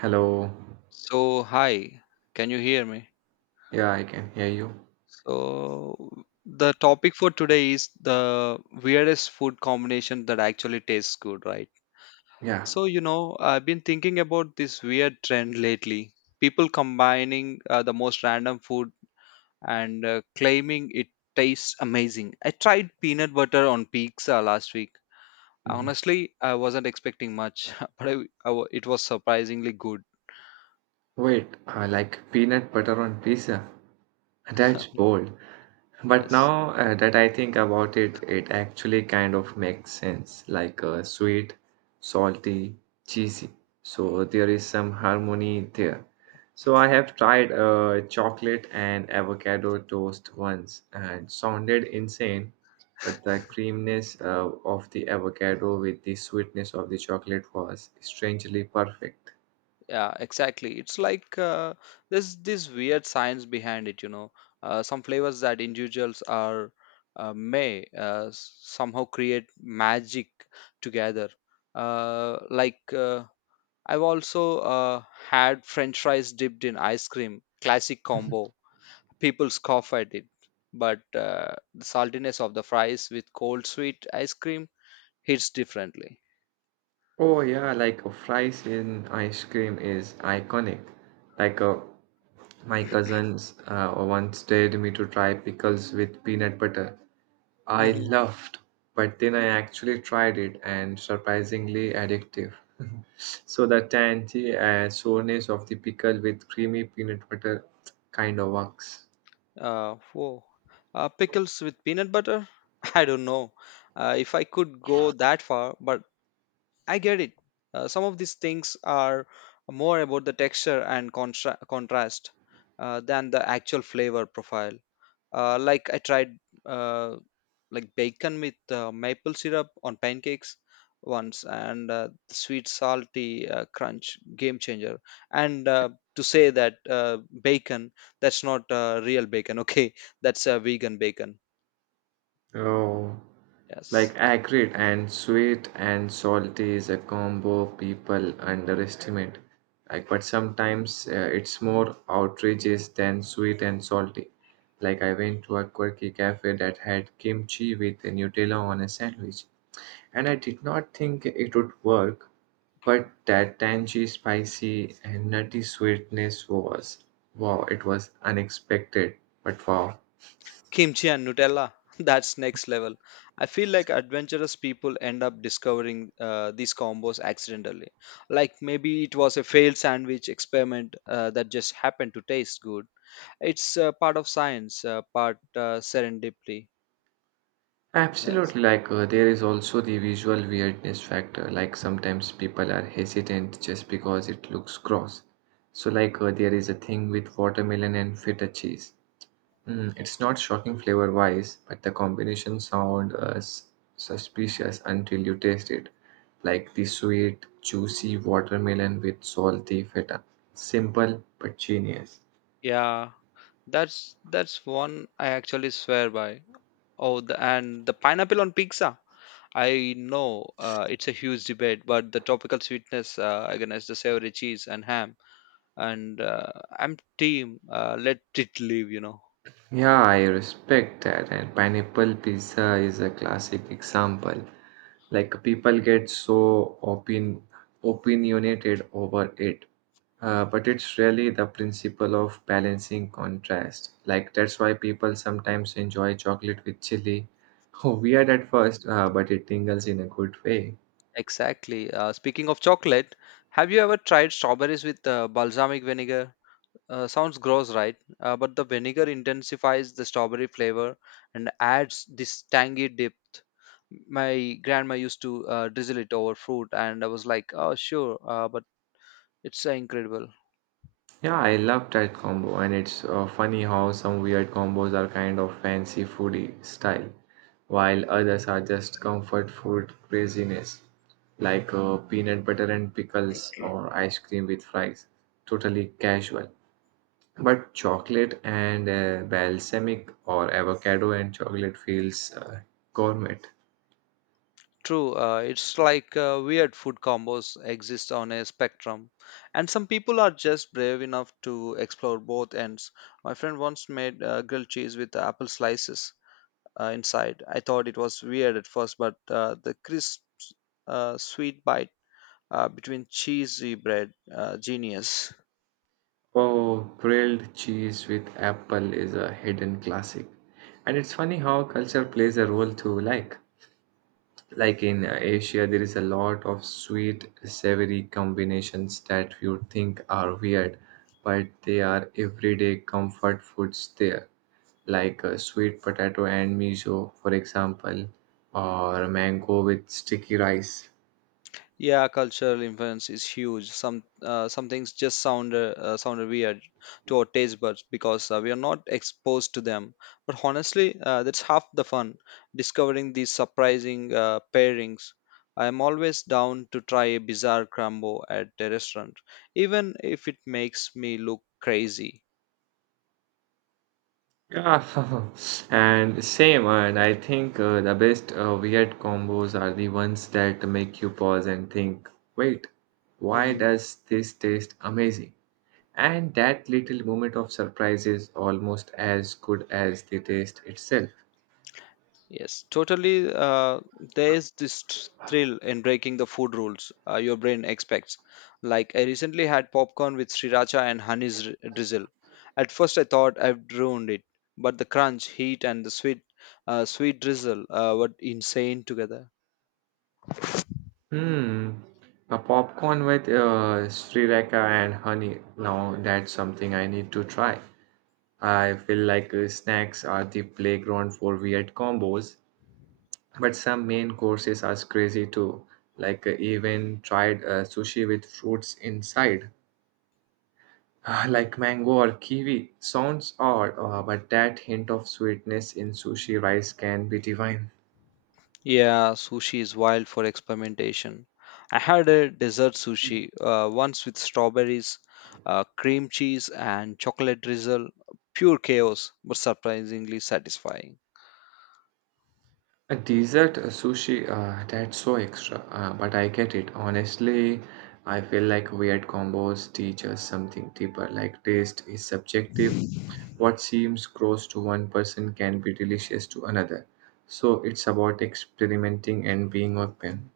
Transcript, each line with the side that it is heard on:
right: Hello.
left: So, hi, can you hear me?
right: Yeah, I can hear you.
left: So, the topic for today is the weirdest food combination that actually tastes good, right?
right: Yeah.
left: So, you know, I've been thinking about this weird trend lately. People combining the most random food and claiming it tastes amazing. I tried peanut butter on pizza last week.
right: Mhm.
left: Honestly, I wasn't expecting much, but I wa- it was surprisingly good.
right: Wait, I like peanut butter on pizza. That's bold. But
left: Yes.
right: now that I think about it, it actually kind of makes sense, like sweet, salty, cheesy. So there is some harmony there. So I have tried chocolate and avocado toast once and sounded insane, but the creaminess of the avocado with the sweetness of the chocolate was strangely perfect.
left: Yeah, exactly. It's like there's this weird science behind it, you know. Some flavors that individuals are may somehow create magic together. Uh, like uh, I've also had French fries dipped in ice cream, classic combo. People scoff at it, but the saltiness of the fries with cold sweet ice cream hits differently.
right: Oh yeah, like fries in ice cream is iconic. Like a My cousins once dared me to try pickles with peanut butter. I laughed, but then I actually tried it and surprisingly addictive. So the tangy soreness of the pickle with creamy peanut butter kind of works.
left: Whoa. Pickles with peanut butter? I don't know if I could go that far, but I get it. Some of these things are more about the texture and contrast than the actual flavor profile. Like I tried uh, like bacon with maple syrup on pancakes once, and the sweet salty crunch game changer. And to say that bacon, that's not real bacon. Okay, that's vegan bacon.
right: Oh. Like
left: Yes,
right: acrid and sweet and salty is a combo people underestimate. Like, but sometimes it's more outrageous than sweet and salty. Like I went to a quirky cafe that had kimchi with Nutella on a sandwich, and I did not think it would work. But that tangy, spicy, and nutty sweetness was wow! It was unexpected, but wow!
left: kimchi and Nutella. That's next level. I feel like adventurous people end up discovering these combos accidentally. Like maybe it was a failed sandwich experiment that just happened to taste good. It's part of science, part serendipity. Yes.
right: Absolutely, like there is also the visual weirdness factor. Like sometimes people are hesitant just because it looks gross. So, like there is a thing with watermelon and feta cheese. Mm, it's not shocking flavor wise, but the combination sound suspicious until you taste it. Like the sweet, juicy watermelon with salty feta. Simple but genius.
left: Yeah, that's one I actually swear by. Oh, the, and the pineapple on pizza. I know it's a huge debate, but the tropical sweetness against the savory cheese and ham, and I'm team. Let it live, you know.
right: Yeah, I respect that. And pineapple pizza is a classic example. Like people get so opin opinionated over it, but it's really the principle of balancing contrast, like that's why people sometimes enjoy chocolate with chili. Weird at first, but it tingles in a good way.
left: Exactly. Speaking of chocolate, have you ever tried strawberries with balsamic vinegar? Sounds gross, right? But the vinegar intensifies the strawberry flavor and adds this tangy depth. My grandma used to drizzle it over fruit, and I was like, oh, sure, but it's incredible.
right: Yeah, I love that combo, and it's funny how some weird combos are kind of fancy foodie style, while others are just comfort food craziness, like peanut butter and pickles or ice cream with fries, totally casual. But chocolate and balsamic or avocado and chocolate feels gourmet.
left: True, it's like weird food combos exist on a spectrum, and some people are just brave enough to explore both ends. My friend once made grilled cheese with apple slices inside. I thought it was weird at first, but the crisp, sweet bite between cheesy bread genius.
right: Oh, grilled cheese with apple is a hidden classic. And it's funny how culture plays a role too, like. Like in Asia, there is a lot of sweet, savory combinations that you think are weird, but they are everyday comfort foods there, like sweet potato and miso, for example, or mango with sticky rice.
left: Yeah, cultural influence is huge. Some things just sound sound weird to our taste buds because we are not exposed to them. But honestly, that's half the fun, discovering these surprising pairings. I am always down to try a bizarre crumble at a restaurant, even if it makes me look crazy.
right: Yeah, and same. And I think the best weird combos are the ones that make you pause and think, wait, why
left: Mm-hmm.
right: does this taste amazing? And that little moment of surprise is almost as good as the taste itself.
left: Yes, totally. There is this thrill in breaking the food rules your brain expects. Like, I recently had popcorn with sriracha and honey drizzle. At first, I thought I'd ruined it, but the crunch, heat, and the sweet drizzle were insane together.
right: Hmm, a popcorn with sriracha and honey. Now that's something I need to try. I feel like snacks are the playground for weird combos, but some main courses are crazy too. Like even tried sushi with fruits inside, ah, like mango or kiwi. Sounds odd, but that hint of sweetness in sushi rice can be divine.
left: Yeah, sushi is wild for experimentation. I had a dessert sushi once with strawberries, cream cheese, and chocolate drizzle. Pure chaos, but surprisingly satisfying.
right: A dessert sushi, that's so extra, but I get it. Honestly, I feel like weird combos teach us something deeper, like taste is subjective. What seems gross to one person can be delicious to another. So it's about experimenting and being open.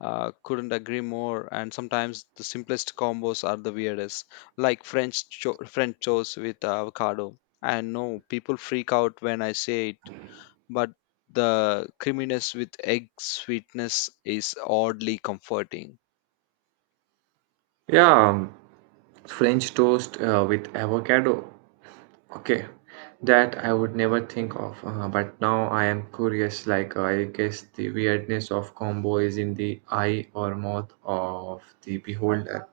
left: Couldn't agree more. And sometimes the simplest combos are the weirdest, like French toast with avocado. I know people freak out when I say it, but the creaminess with egg sweetness is oddly comforting.
right: Yeah, French toast with avocado. Okay, that I would never think of, but now I am curious. Like, I guess the weirdness of combo is in the eye or mouth of the beholder.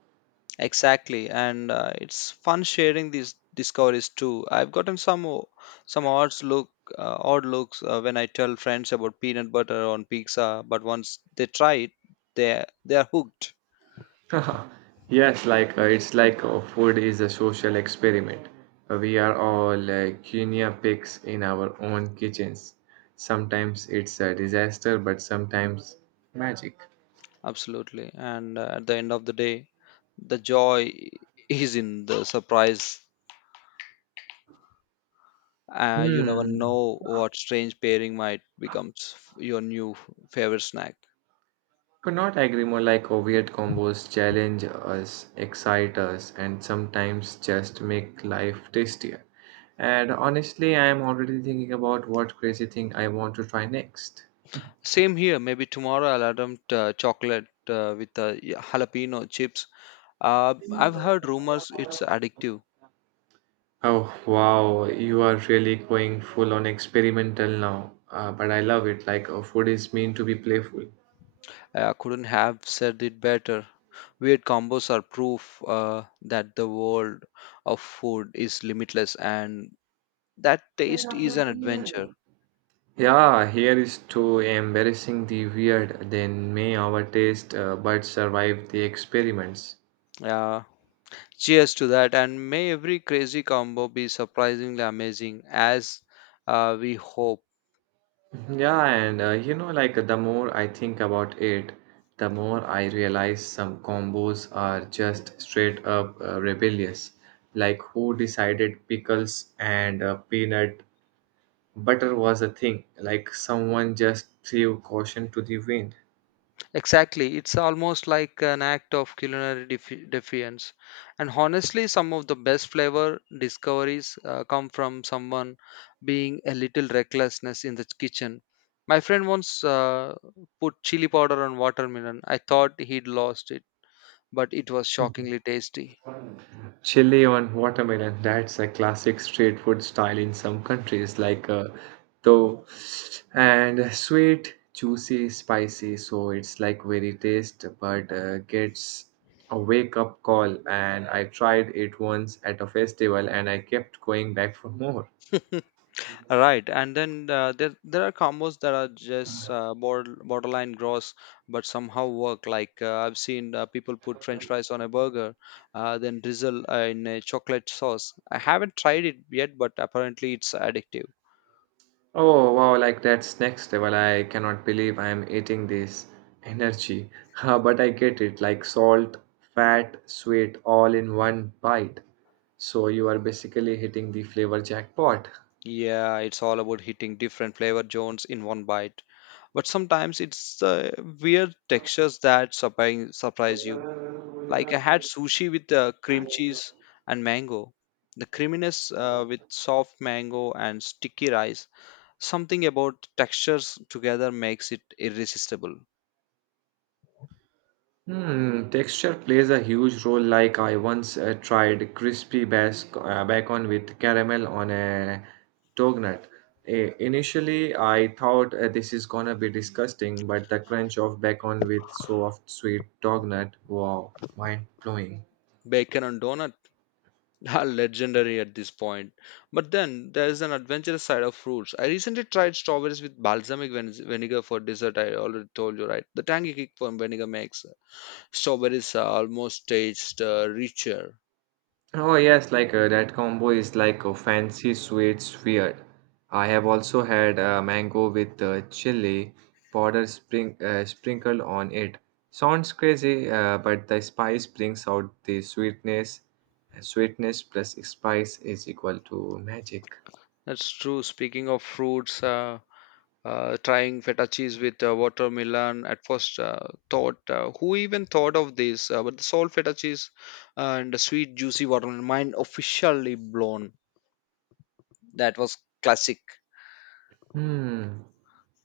left: Exactly, and it's fun sharing these discoveries too. I've gotten some odd looks when I tell friends about peanut butter on pizza, but once they try it, they are hooked.
right: Yes, like it's like food is a social experiment. We are all guinea pigs in our own kitchens. Sometimes it's a disaster, but sometimes magic.
left: Absolutely, and at the end of the day, the joy is in the surprise. You never
right: Hmm.
left: know what strange pairing might becomes your new favorite snack.
right: Could not agree more, like oh, weird combos challenge us, excite us, and sometimes just make life tastier. And honestly, I am already thinking about what crazy thing I want to try next.
left: Same here. Maybe tomorrow I'll attempt chocolate with jalapeno chips. I've heard rumors it's addictive.
right: Oh wow, you are really going full on experimental now. But I love it, like food is meant to be playful.
left: I couldn't have said it better. Weird combos are proof that the world of food is limitless and that taste is an adventure.
right: Yeah, here is to embarrassing the weird, then may our taste buds survive the experiments.
left: Yeah. Cheers to that, and may every crazy combo be surprisingly amazing as we hope.
right: Yeah, and you know, like the more I think about it, the more I realize some combos are just straight up rebellious. Like, who decided pickles and peanut butter was a thing? Like, someone just threw caution to the wind.
left: Exactly. It's almost like an act of defiance. And honestly, some of the best flavor discoveries come from someone being a little recklessness in the kitchen. My friend once put chili powder on watermelon. I thought he'd lost it, but it was shockingly tasty.
right: Chili on watermelon, that's a classic street food style in some countries, like though. And sweet, juicy, spicy, so it's like very taste, but gets a wake up call. And I tried it once at a festival and I kept going back for more.
left: Right, and then there are combos that are just borderline gross, but somehow work. Like I've seen people put French fries on a burger, then drizzle in a chocolate sauce. I haven't tried it yet, but apparently it's addictive.
right: Oh wow, like that's next level. I cannot believe I'm eating this energy. Ah, but I get it, like salt, fat, sweet all in one bite. So you are basically hitting the flavor jackpot.
left: Yeah, it's all about hitting different flavor zones in one bite. But sometimes it's weird textures that surprise you. Like I had sushi with cream cheese and mango, the creaminess with soft mango and sticky rice. Something about textures together makes it irresistible.
right: Hmm, texture plays a huge role. Like I once tried crispy bacon with caramel on a doughnut. Initially, I thought this is gonna be disgusting, but the crunch of bacon with soft, sweet doughnut, wow, mind blowing.
left: Bacon and donut are legendary at this point. But then there is an adventurous side of fruits. I recently tried strawberries with vinegar for dessert. I already told you, right? The tangy kick from vinegar makes strawberries almost taste richer.
right: Oh yes, like that combo is like a fancy sweet weird. I have also had mango with chili powder spring sprinkled on it. Sounds crazy, but the spice brings out the sweetness. Sweetness plus spice is equal to magic.
left: That's true. Speaking of fruits, trying feta cheese with watermelon at first thought who even thought of this, but the salt feta cheese and the sweet juicy watermelon, mind officially blown. That was classic.
right: Hmm.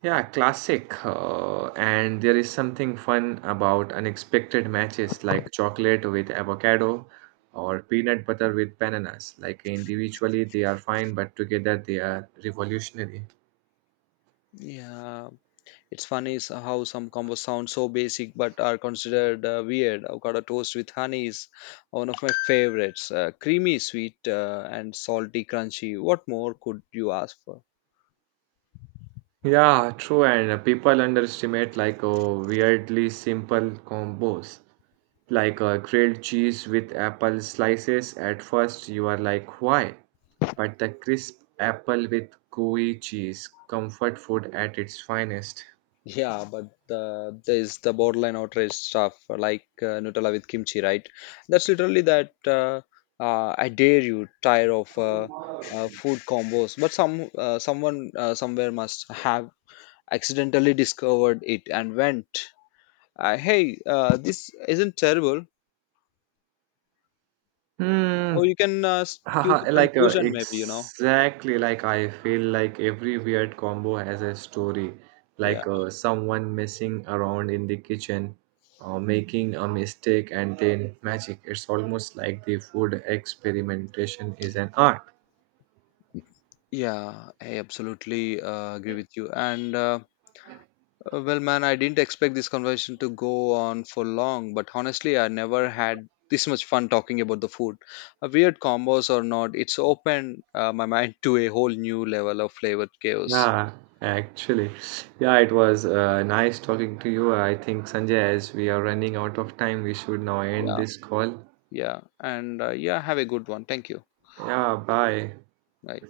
right: Yeah, classic. And there is something fun about unexpected matches like chocolate with avocado or peanut butter with bananas. Like individually, they are fine, but together they are revolutionary.
left: Yeah, it's funny is how some combos sound so basic but are considered weird. Avocado toast with honey is one of my favorites, creamy sweet and salty crunchy, what more could you ask for?
right: Yeah, true. And people underestimate like weirdly simple combos. Like grilled cheese with apple slices. At first, you are like, why? But the crisp apple with gooey cheese, comfort food at its finest.
left: Yeah, but there's the borderline outrage stuff like Nutella with kimchi, right? That's literally that. I dare you, tired of food combos, but somewhere must have accidentally discovered it and went, "Hey, this isn't terrible."
right: Hmm.
left: So you can give the
right: Haha. Like
left: conclusion, maybe you know.
right: exactly. Like I feel like every weird combo has a story.
left: Yeah,
right: Like someone messing around in the kitchen, making a mistake, and then magic. It's almost like the food experimentation is an art.
left: yeah, I absolutely agree with you, and. Well, man, I didn't expect this conversation to go on for long, but honestly, I never had this much fun talking about the food. Weird combos or not, it's opened my mind to a whole new level of flavored chaos.
right: Yeah, actually. Yeah, it was nice talking to you. I think Sanjay, as we are running out of time, we should now end
left: Yeah,
right: this call.
left: yeah. And yeah, have a good one. Thank you.
right: Yeah. Bye.
left: Bye.